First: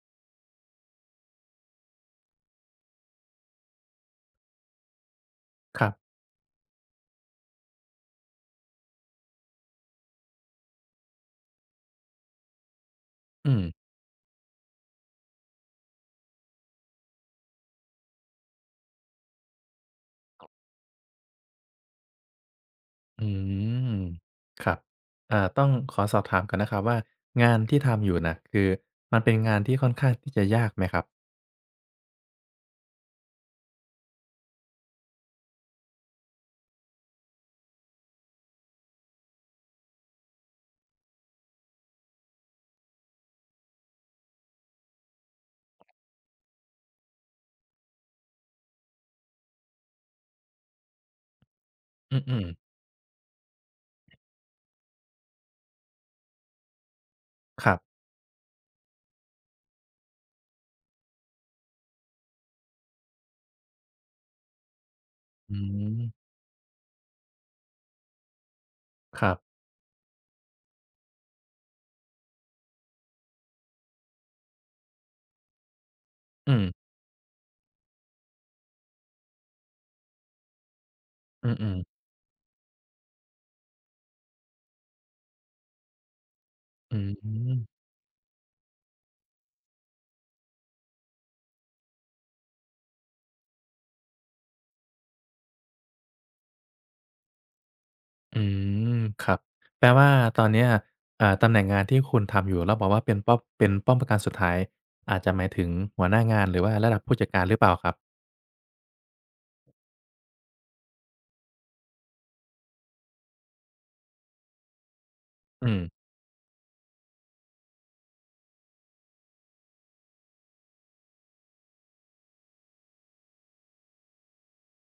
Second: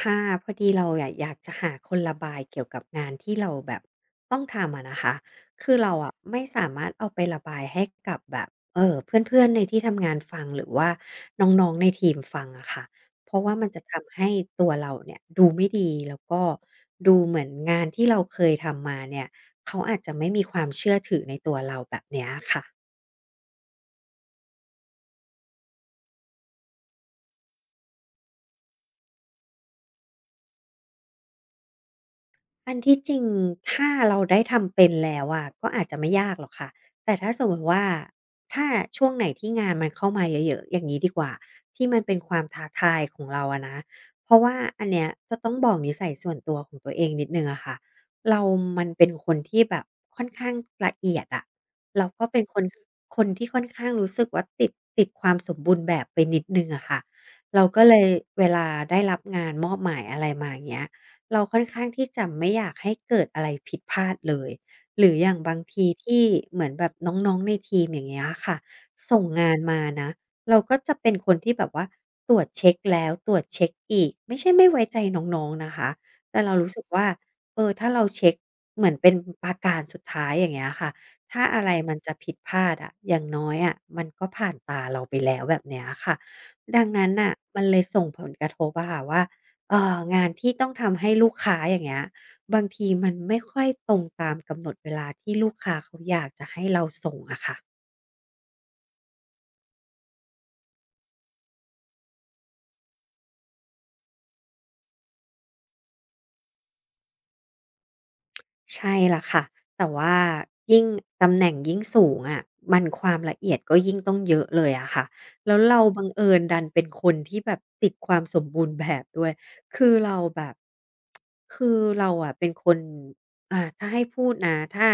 ค่ะพอดีเราอะอยากจะหาคนระบายเกี่ยวกับงานที่เราแบบต้องทำอะนะคะคือครัเราอะบไม่สามารถเอาไประบายให้กับแบบเพื่อนๆในที่ทำงานฟังหรือว่าน้องๆในทีมฟังอะค่ะเพราะว่าอืมมันจะทำให้ตัวเราเนี่ยดูไม่ดีแล้วก็ดูเหมือนงานที่เราเคยทำมาเนี่ยเขาอาจจะไม่มีความเชื่อถือในตัวเราแบบเนี้ยค่ะ อืมครับต้องขอสอบถามก่อนนะครับว่างานที่ทำอยู่น่ะคือมันเป็นงานที่ค่อนข้างที่จะยากไหมครับอันที่จริงถ้าเราได้ทำเป็นแล้วอะก็อาจจะไม่ยากหรอกค่ะแต่ถ้าสมมติว่าถ้าช่วงไหนที่งานมันเข้ามาเยอะๆอย่างนี้ดีกว่าที่มันเป็นความท้าทายของเราอะนะเพราะว่าอันเนี้ยจะต้องบอกนิสัยส่วนตัวของตัวเองนิดหนึ่งอะค่ะเรามันเป็นคนที่แบบค่อนข้างละเอียดอะแล้วก็อืเป็นมคนๆที่ค่อนข้างรู้สึกว่าติดความสมบูรณ์แบบไปนิดหนึ่งอะค่ะเราครัก็เลบยเวลาได้รับงานมอบหมายอะไรมาอย่างเงี้ย เราค่อนข้างที่จะไม่อยากให้เกิดอะไรผิดพลาดเลยหรืออย่างบาอืงทีที่มเหมือนแบบน้องๆในทีมอย่างเงี้ยค่ะส่คงรับงานมานะเราก็จะเป็นคนที่แบบว่าตรวจเช็คแล้วตรวจเช็กอีกไม่ใช่ไม่ไว้ใจน้องๆนะคะแต่เราอืรู้สึมกว่าถ้าเราเช็กเหมือนเป็นปาการสุดท้ายอย่างเงี้ยค่ะถ้าอือะไรมันมจะผิดพลาดอะอย่างน้อยอะมันก็ผ่านตาเราไปแล้วแบบเนี้ยค่ะดังๆอืนั้นน่ะมมันเลยส่งผลกระทบอะค่ะว่า เอ่องานที่ต้องทำให้ลูกค้าอย่างเงี้ยบางทีมันไม่ค่อยตรงตามกำหนดเวลาที่ลูกค้าเขาอยากจะให้เราส่งอะค่ะ อืมครับแปลว่าตอนเนี้ยตำแหน่งงานที่คุณทำอยู่แล้วบอกว่าเป็นป้อมปราการสุดท้ายอาจจะหมายถึงหัวหน้างานหรือว่าระดับผู้จัดการหรือเปล่าครับใช่ล่ะค่ะแต่ว่ายิ่งตำแหน่งยิ่งสูงอะมันความละเอียดก็ยิ่งต้องเยอะเลยอะค่ะแล้วอืเราบัมงเอิญดันเป็นคนที่แบบติดความสมบูรณ์แบบด้วยคือเราแบบคือเราอะเป็นคนถ้าให้พูดนะถ้า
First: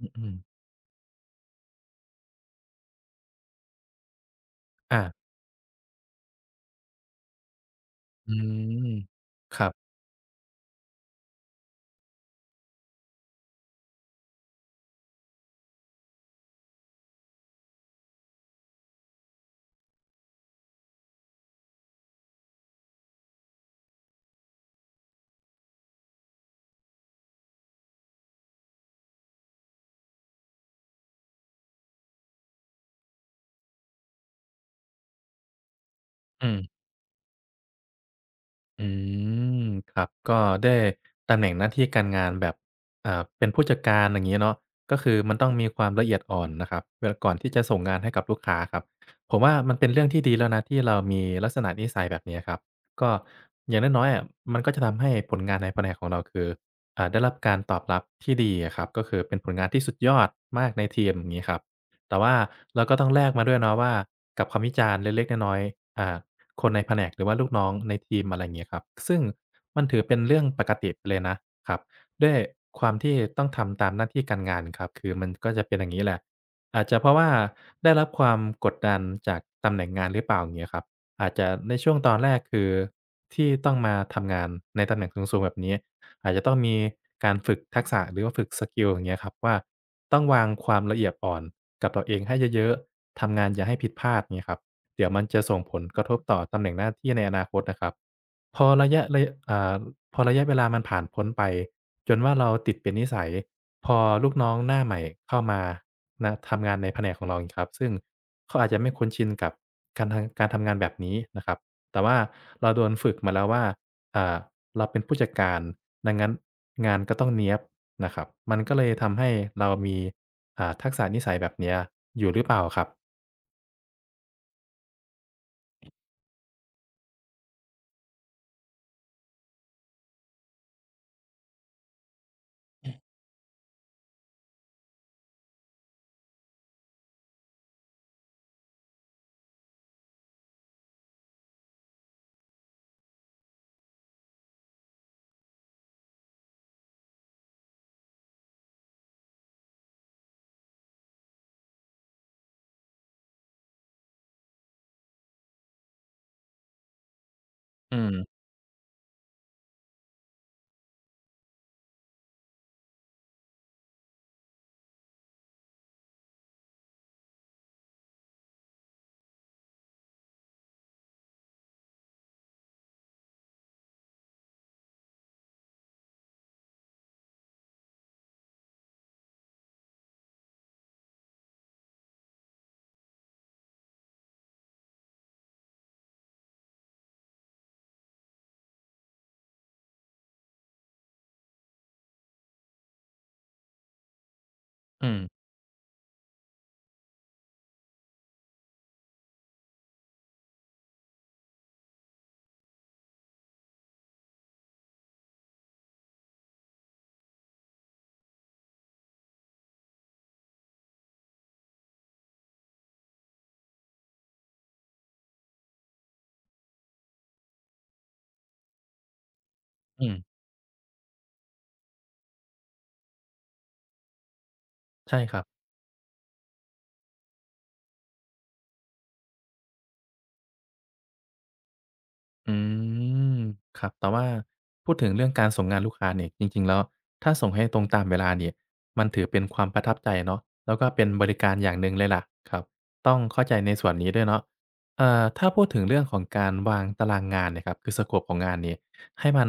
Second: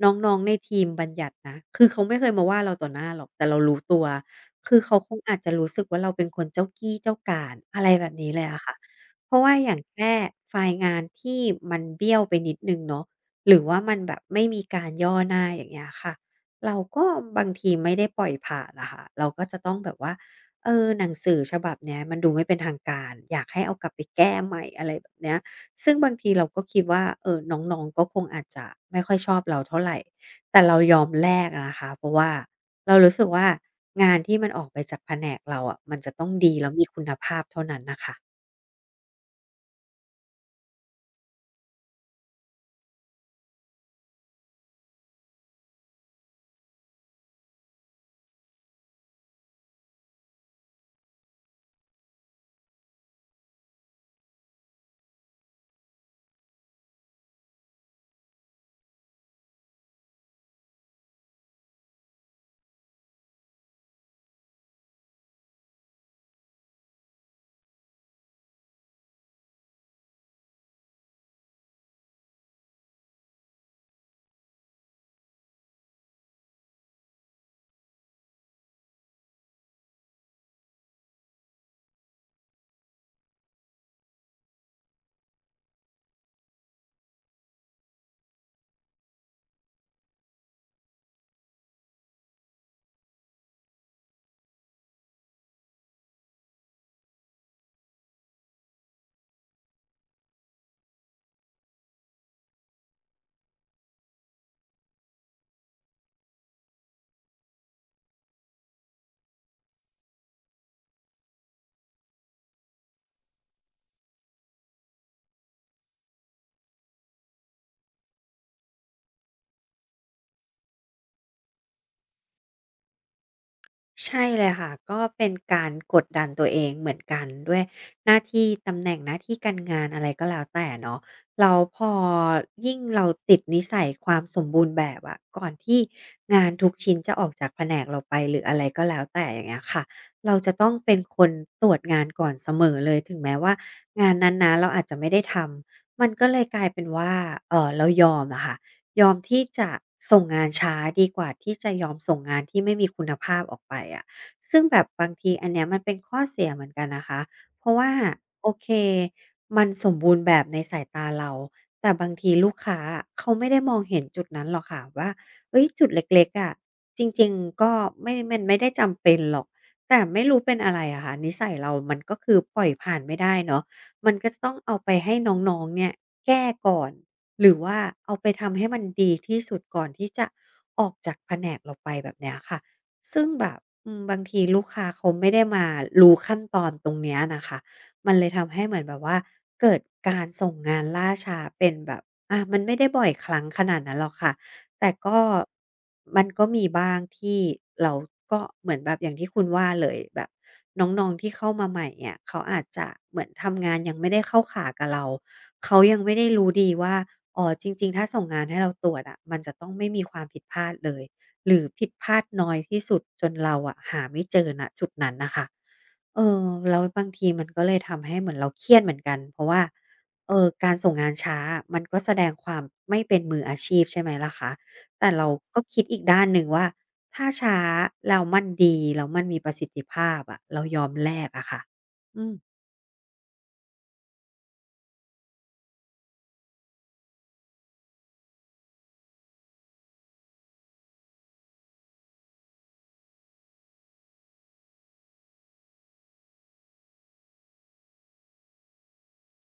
อนื้อองๆในๆทีมบัญญัตินะคือเขาไม่เคยมาว่าเราต่อหน้าหรอกแต่เรารู้ตัวคือเขาอาคงอาจจะรู้สึกว่าเราเป็นคนเจ้ากี้เจ้าการอะไรแบบนี้อืเลยอะค่ะมเพราะว่าครัอย่างบแค่ไฟล์งานที่มันเบี้ยวไปนิดหนึ่งเนาะ หรือว่ามันแบบไม่มีการย่อหน้าอย่างเงี้ยค่ะเราก็บางทีไม่ได้ปล่อยผ่านนะคะเราก็จะต้องแบบว่าเออหนังสือฉบับเนี้ยมันดูไม่เป็นทางการอยากให้เอากลับไปแก้ใหม่อะไรแบบเนี้ยซึ่งบางทีเราก็คิดว่าเออน้องๆก็คงอาจจะไม่ค่อยชอบเราเท่าไรแต่เรายอมแลกอะนะคะเพราะว่าเรารู้สึกว่างานที่มันออกไปจากแผนกเราอะมันจะต้องอืดีม แล้วมีคุณภาพเท่านั้นน่ะค่ะ อืมครับก็ได้ตำแหน่งหน้าที่การงานแบบเป็นผู้จัดการอย่างงี้เนาะก็คือมันต้องมีความละเอียดอ่อนนะครับเวลาก่อนที่จะส่งงานให้กับลูกค้าครับผมว่ามันเป็นเรื่องที่ดีแล้วนะที่เรามีลักษณะนิสัยแบบนี้ครับก็อย่างน้อยๆอะมันก็จะทำให้ผลงานในแผนกของเราคือได้รับการตอบรับที่ดีอะครับก็คือเป็นผลงานที่สุดยอดมากในทีมอย่างงี้ครับแต่ว่าเราก็ต้องแลกมาด้วยเนาะว่ากับคำวิจารณ์เล็กๆน้อยๆคนในแผนกหรือว่าลูกน้องในทีมอะไรอย่างเงี้ยครับซึ่งมันถือเป็นเรื่องปกติไปเลยนะครับด้วยความที่ต้องทำตามหน้าที่การงานครับคือมันก็จะเป็นอย่างงี้แหละอาจจะเพราะว่าได้รับความกดดันจากตำแหน่งงานหรือเปล่าอย่างเงี้ยครับอาจจะในช่วงตอนแรกคือที่ต้องมาทำงานในตำแหน่งสูงๆแบบนี้อาจจะต้องมีการฝึกทักษะหรือว่าฝึกสกิลอย่างเงี้ยครับว่าต้องวางความละเอียดอ่อนกับตัวเองให้เยอะๆทำงานอย่าให้ผิดพลาดเงี้ยครับ เดี๋ยวมันจะส่งผลกระทบต่อตำแหน่งหน้าที่ในอนาคตนะครับพอระยะพอระยะเวลามันผ่านพ้นไปจนว่าเราติดเป็นนิสัยพอลูกน้องหน้าใหม่เข้ามานะทำงานในแผนกของเราอีกครับซึ่งเขาอาจจะไม่คุ้นชินกับการทำงานแบบนี้นะครับแต่ว่าเราโดนฝึกมาแล้วว่าอ่าเราเป็นผู้จัดการดังนั้นงานก็ต้องเนี๊ยบนะครับมันก็เลยทำให้เรามีทักษะนิสัยแบบเนี้ยอยู่หรือเปล่าครับใช่เลยค่ะก็เป็นการกดดันตัวเองเหมือนกันด้วยหน้าที่ตำแหน่งหน้าที่การงานอะไรก็แล้วแต่เนาะเราพอยิ่งเราติดนิสัยความสมบูรณ์แบบอะก่อนที่งานทุกชิ้นจะออกจากแผนกเราไปหรืออะไรก็แล้วแต่อย่างเงี้ยค่ะเราจะต้องเป็นคนตรวจงานก่อนเสมอเลยถึงแม้ว่างานนั้นนะเราอาจจะไม่ได้ทำมันก็เลยกลายเป็นว่าเออเรายอมอะค่ะ ยอมที่จะส่งงานช้าดีกว่าที่จะยอมส่งงานที่ไม่มีคุณภาพออกไปอะซึ่งแบบบางทีอันเนี้ยมันเป็นข้อเสียเหมือนกันนะคะเพราะว่าอืมโอเคมันสมบูรณ์แบบในสายตาเราแต่บางทีลูกค้าอะเขาไม่ได้มองเห็นจุดนั้นหรอกค่ะว่าเฮ้ยจุดเล็กๆอะจริงๆก็ไม่มันไม่ได้จำเป็นหรอกแต่ไม่รู้เป็นอะไรอะค่ะนิสัยเรามันก็คือปล่อยผ่านไม่ได้เนาะมันก็จะต้องเอาไปให้น้องๆเนี่ยแก้ก่อน หรือว่าเอาไปทำให้มันดีที่สุดก่อนที่จะออกจากแผนกเราไปแบบเนี้ยค่ะซึ่งแบบบางทีลูกค้าเขาไม่ได้มารู้ขั้นตอนตรงเนี้ยน่ะค่ะมันเลยทำให้เหมือนแบบว่าเกิดการส่งงานล่าช้าเป็นแบบมันไม่ได้บ่อยครั้งขนาดนั้นหรอกค่ะแต่อืก็มมันก็มีบ้างที่เราก็เหมือนแบบอย่างที่คุณว่าเลยแบบน้องๆที่เข้ามาใหม่เนี่ยเขาอาจจะเหมือนทำงานยังไม่ได้เข้าขากับเราเขายังไม่ได้รู้ดีว่า อ๋อจริงๆถ้าส่งงานให้เราตรวจอะมันจะต้องไม่มีความผิดพลาดเลยหรือผิดพลาดน้อยที่สุดจนเราอะหาไม่เจอณจุดนั้นน่ะค่ะเออแล้วบางทีมันก็เลยทำให้เหมือนเราเครียดเหมือนกันเพราะว่าอืม การส่งงานช้าอะมันก็แสดงความไม่เป็นมืออาชีพใช่ไหมล่ะคะแต่ใช่เราครับก็คิดอีกด้านหนึ่งว่าถ้าช้าแล้วมันดีแล้วมันมีประสิทธิภาพอะเรายอมแลกอะค่ะอืม อืมครับแต่ว่าพูดถึงเรื่องการส่งงานลูกค้าเนี่ยจริงๆแล้วถ้าส่งให้ตรงตามเวลาเนี่ยมันถือเป็นความประทับใจเนาะแล้วก็เป็นบริการอย่างหนึ่งเลยล่ะครับต้องเข้าใจในส่วนนี้ด้วยเนาะถ้าพูดถึงเรื่องของการวางตารางงานเนี่ยครับคือสโกปของงานเนี่ยให้มัน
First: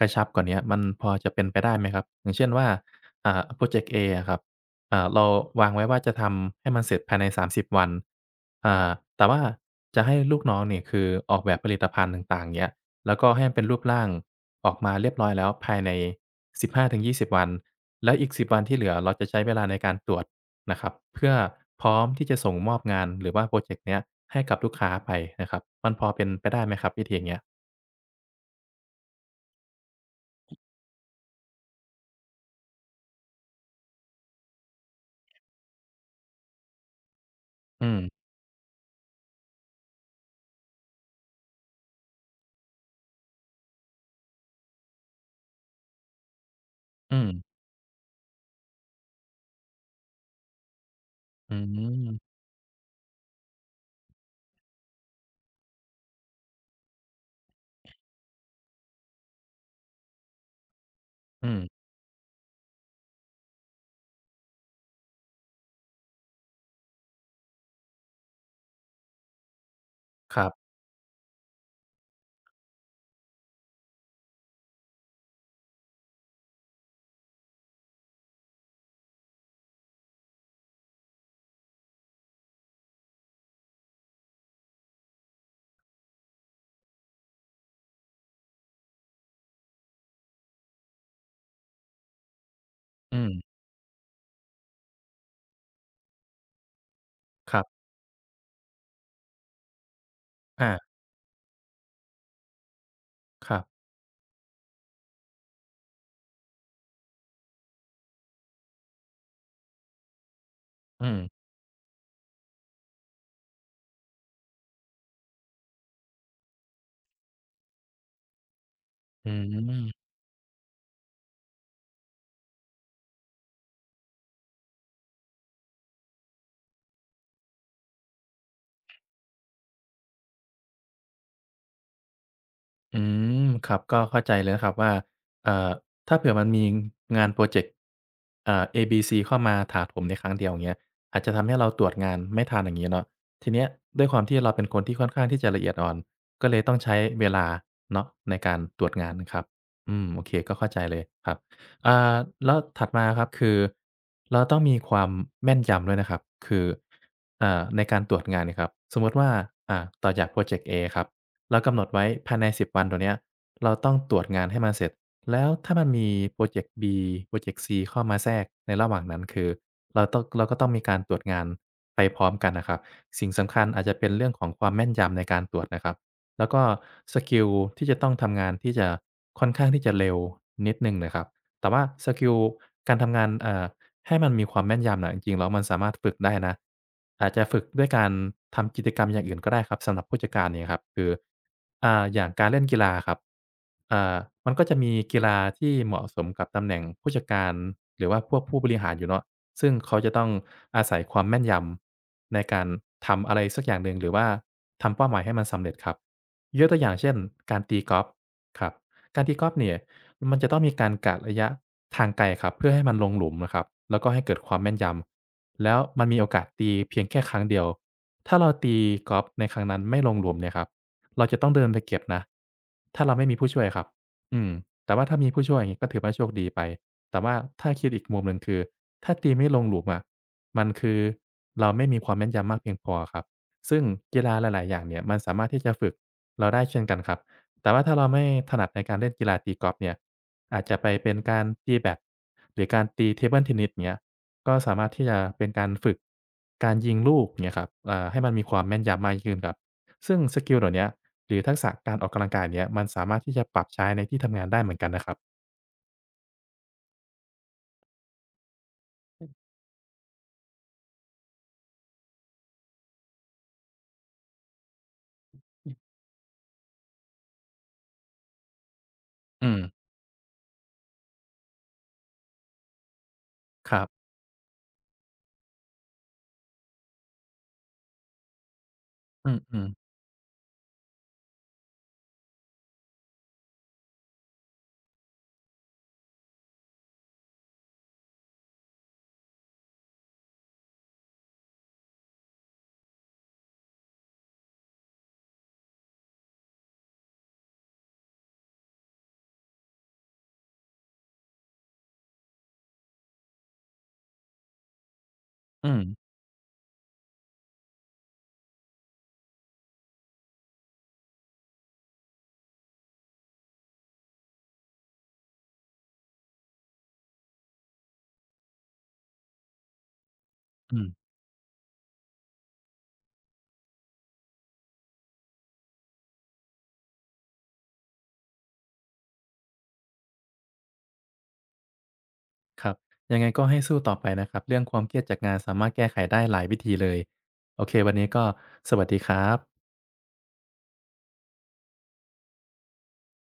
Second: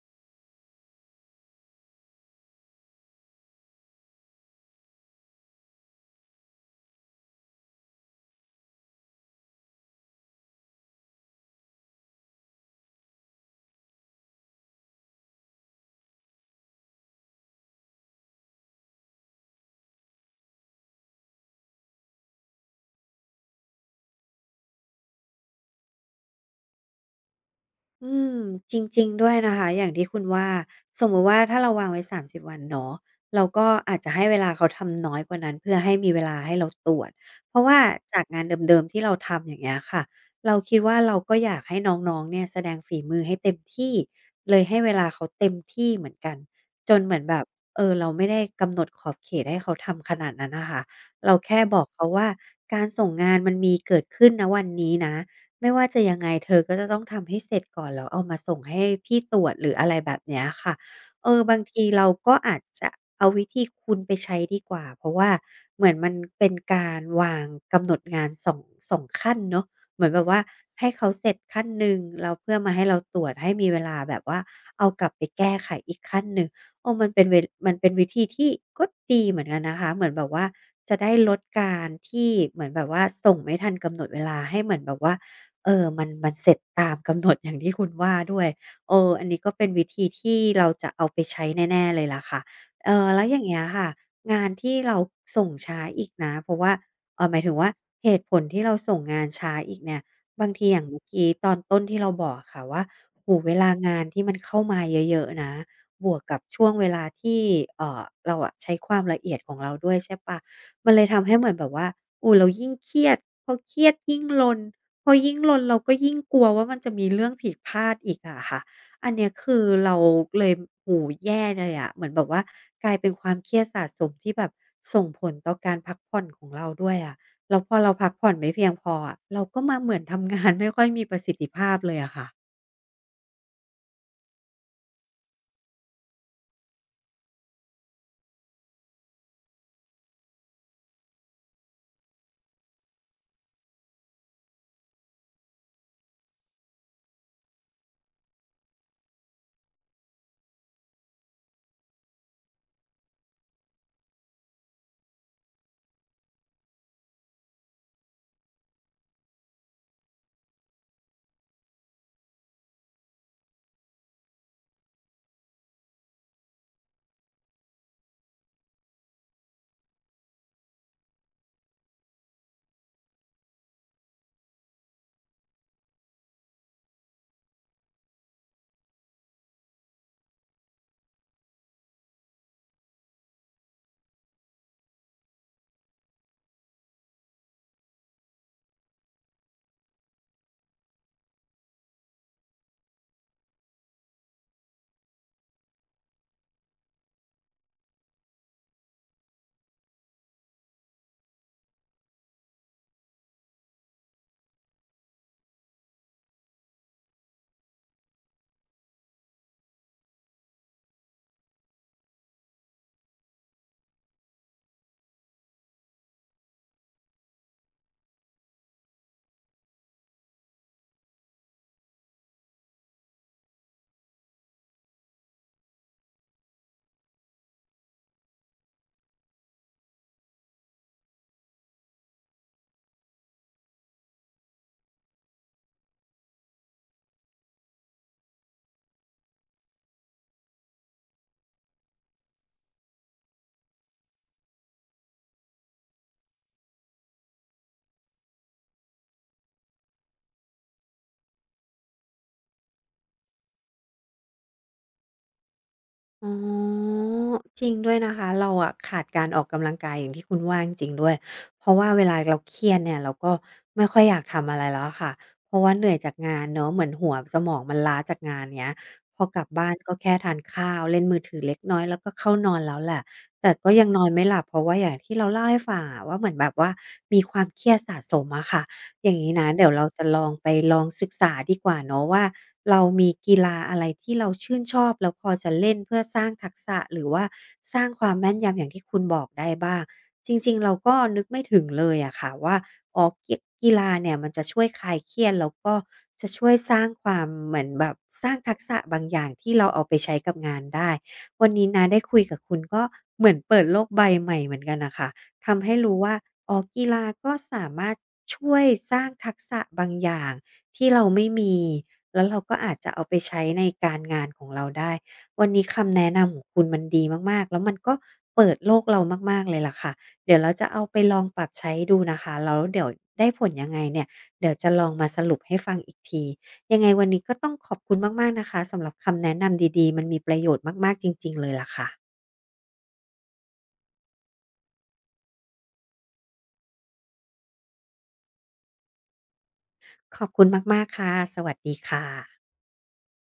กระชับกว่าเนี้ยมันพอจะเป็นไปได้ไหมครับอย่างเช่นว่าพรอเจกต์ A ออะครับ เราวางไว้ว่าจะทำให้มันเสร็จภายใน30วันอ่าแต่ว่าจะให้ลูกน้องเนี่ยคือออกแบบผลิตภัณฑ์ต่างๆเงี้ยแล้วก็ให้มันเป็นรูปร่างออกมาเรียบร้อยแล้วภายใน15-20วันแล้วอีก10วันที่เหลือเราจะใช้เวลาในการตรวจนะครับเพื่อพร้อมที่จะส่งมอบงานหรือว่าพรอเจกต์เนี้ยให้กับลูกค้าไปนะครับมันพอเป็นไปได้ไหมครับวิธีอย่างเงี้ยอืมจริงๆด้วยนะคะอย่างที่คุณว่าสมมุติว่าถ้าเราวางไว้30วันเนาะเราก็อาจจะให้เวลาเขาทำน้อยกว่านั้นเพื่อให้มีเวลาให้เราตรวจเพราะว่าอืจามกงานเดิมๆที่เราทำอย่างเงี้ยค่ะเราคิดว่าเราก็อยากให้น้องๆเนี่ยแสดงฝีมือให้เต็มที่เลยให้เวลาเขาเต็มที่เหมือนกันจนเหมืออืนมแบบเออเราไม่ได้กำหนดขอบเขตให้เขาทำขนาดนั้นน่ะค่ะเราอืแค่บอกเขาว่ามการส่งงานมันมีเกิดขึ้นณวันนี้นะ ไม่ว่าจะยังไงเธอก็จะต้องทำให้เสร็จก่อนแล้วเอามาส่งให้พี่ตรวจหรืออะไรแบบเนี้ยค่ะเอออืบางมทีเราก็อาจจะเอาวิธีคุณไปใช้ดีกว่าเพราะว่าเหมือนมันเป็นการวางกำหนดงานสองขั้นเนาะเหมือนแบบคว่ารับให้เขาเสร็จขั้นหนึ่งแล้วเพื่อมาให้เราตรวจให้มีเวลาแบบว่าเอากลับไปแก้ไขอีกขั้นหนึ่งเออมันเป็นวิธีที่ก็ดีเหมือนกันนะคะเหมือนแบบว่าจะได้ลดการที่เหมือนแบบว่าส่งไม่ทันกำหนดเวลาให้เหมือนแบบว่า เออมันเสร็จตามกำหนดอย่างที่คุณว่าด้วยเอออันนี้ก็เป็นวิธีที่เราจะเอาไปใช้แน่ๆเลยล่ะค่ะแล้อืวอย่างมเงี้ยค่ะงานที่เราส่งช้าอีกนะเพราะว่าหมายถึคงรัว่าบเหตุผลที่เราส่งงานช้าอีกเนี่ยบางทีอาอย่างเมื่อกี้ตอนต้นที่เราบอกอะค่ะว่าโอ้โฮเวครัลาบงานที่มันเข้ามาเยอะๆนะบวกกับช่วงเวลาที่เอ่อเราอะใช้ความละเอียดของเราด้วยใช่เปล่ามันเลยอืมทำให้เหมือนแบบว่าโอ้เรายิ่งเครียดพอเครียดยิ่งลน พอยิ่งรนเราก็ยิ่งกลัวว่ามันจะมีเรื่องผิดพลาดอีกอะค่ะอันเนี้อืยคือเราม เลยโอ้โฮแย่เลยอะเหมือนแบบว่ากลายเป็นความเครียดสะสมที่แบบส่งผลต่อการพักผ่อนของเราด้วยอะแล้วพอเราพักผ่อนไม่เพียงพออะเราก็มาเหมือนทำงานไม่ค่อยมีประสิทธิภาพเลยอะค่ะ อืมครับก็เข้าใจเลยนะครับว่าเอ่อถ้าเผื่อมันมีงานพรอเจกต์เอบีซีเข้ามาถาโถมในครั้งเดียวอย่างเงี้ยอาจจะทำให้เราตรวจงานไม่ทันอย่างงี้เนาะทีเนี้ยด้วยความที่เราเป็นคนที่ค่อนข้างที่จะละเอียดอ่อนก็เลยต้องใช้เวลาเนาะในการตรวจงานครับอืมโอเคก็เข้าใจเลยครับอ่าแล้วถัดมาครับคือเราต้องมีความแม่นยำด้วยนะครับคือในการตรวจงานเนี่ยครับสมมุติว่าอ่าต่อจากพรอเจกต์ A ครับ เรากำหนดไว้ภายใน10วันตัวเนี้ยเราต้องตรวจงานให้มันเสร็จแล้วถ้ามันมีพรอเจกต์ B พรอเจกต์ C เข้ามาแทรกในระหว่างนั้นคือเราก็ต้องมีการตรวจงานไปพร้อมกันนะครับสิ่งสำคัญอาจจะเป็นเรื่องของความแม่นยำในการตรวจนะครับแล้วก็สกิลที่จะต้องทำงานที่จะค่อนข้างที่จะเร็วนิดหนึ่งนะครับแต่ว่าสกิลการทำงานให้มันมีความแม่นยำน่ะจริงๆแล้วมันสามารถฝึกได้นะอาจจะฝึกด้วยการทำกิจกรรมอย่างอื่นก็ได้ครับสำหรับผู้จัดการเนี่ยครับคืออย่างการเล่นกีฬาครับอ่ามันก็จะมีกีฬาที่เหมาะสมกับตำแหน่งผู้จัดการหรือว่าพวกผู้บริหารอยู่เนาะซึ่งเขาจะต้องอาศัยความแม่นยำในการทำอะไรสักอย่างหนึ่งหรือว่าทำเป้าหมายให้มันสำเร็จครับยกตัวอย่างเช่นการตีกอล์ฟครับการตีกอล์ฟเนี่ย มันจะต้องมีการกะระยะทางไกลครับเพื่อให้มันลงหลุมอะครับแล้วก็ให้เกิดความแม่นยำแล้วมันมีโอกาสตีเพียงแค่ครั้งเดียวถ้าเราตีกอล์ฟในครั้งนั้นไม่ลงหลุมเนี่ยครับเราจะต้องเดินไปเก็บนะถ้าเราไม่มีผู้ช่วยครับอืมแต่ว่าถ้ามีผู้ช่วยอย่างงี้ก็ถือว่าโชคดีไปแต่ว่าถ้าคิดอีกมุมหนึ่งคือถ้าตีไม่ลงหลุมอะมันคือเราไม่มีความแม่นยำมากเพียงพอครับซึ่งกีฬาหลายๆอย่างเนี่ยมันสามารถที่จะฝึกเราได้เช่นกันครับ แต่ว่าถ้าเราไม่ถนัดในการเล่นกีฬาตีกอล์ฟเนี่ยอาจจะไปเป็นการตีแบดหรือการตีเทเบิลเทนนิสเงี้ยก็สามารถที่จะเป็นการฝึกการยิงลูกเงี้ยครับให้มันมีความแม่นยำมากยิ่งขึ้นครับซึ่งสกิลเหล่าเนี้ยหรือทักษะการออกกำลังกายเนี้ยมันสามารถที่จะปรับใช้ในที่ทำงานได้เหมือนกันนะครับอ๋อจริงด้วยนะคะเราอะขาดการออกกำลังกายอย่างที่คุณว่าจริงๆด้วยเพราะว่าเวลาเราเครียดเนี่ยเราก็ไม่ค่อยอยากทำอะไรแล้วอะค่ะเพราะว่าเหนื่อยจากงานเนาะเหมือนหัวสมองมันล้าจากงานเงี้ยพอกลับอืมบ้านก็แค่ทานข้าวเล่นมือถือเล็กน้อยแล้วก็เข้านอนแล้วแหละแต่ก็ครัยังนบอนไม่หลับเพราะว่าอย่างที่เราเล่าให้ฟังอะว่าเหมือนแบบว่ามีความเครียดสะสมอะค่ะ อย่างนี้นะอืเดี๋มยวเราๆจะลองไปลองศึกษาดีกว่าเนาะว่าเรามีกีฬาอะไรที่เราชื่นชอบแล้วพอจะเล่นเพื่อสร้างทักษะหรือว่าสร้างความแม่นยำอย่างที่คุณบอกได้บ้างจริงๆเราก็นึกไม่ถึงเลยอะค่ะว่าอ๋อกีฬาเนี่ยมันจะช่วยคลายเครียดแล้วก็จะช่วยสร้างความเหมือนแบบสร้างทักษะบางอย่างที่เราเอาไปใช้กับงานได้วันนี้นะได้คุยกับคุณก็เหมือนเปิดโลกใบใหม่เหมือนกันน่ะค่ะ ทำอืให้มรู้ว่าอ๋อกีฬาก็สามารถช่วยสร้างทักษะบางอย่างที่เราไม่มี แล้วเราก็อาจจะเอาไปใช้ในการงานของเราได้ วันนี้คำแนะนำของคุณมันดีมากๆแล้วมันก็เปิดโลกเรามากๆเลยล่ะค่ะเดี๋ยวเราจะอืเอาไปมลองปรับใช้ดูนะคะแล้วเดี๋ยวได้ผลยังไงเนี่ย เดี๋ยวจะลองมาสรุปให้ฟังอีกที ยังไงวันนี้ก็ต้องขอบคุณมากๆนะคะสำหรับคำแนะนำดีๆมันมีประโยชน์มากๆจริงๆเลยล่ะค่ะครับยังไงก็ให้สู้ต่อไปนะครับเรื่องความเครียดจากงานสามารถแก้ไขได้หลายวิธีเลยโอเควันนี้ก็สวัสดีครับขอบคุณมากๆค่ะสวัสดีค่ะ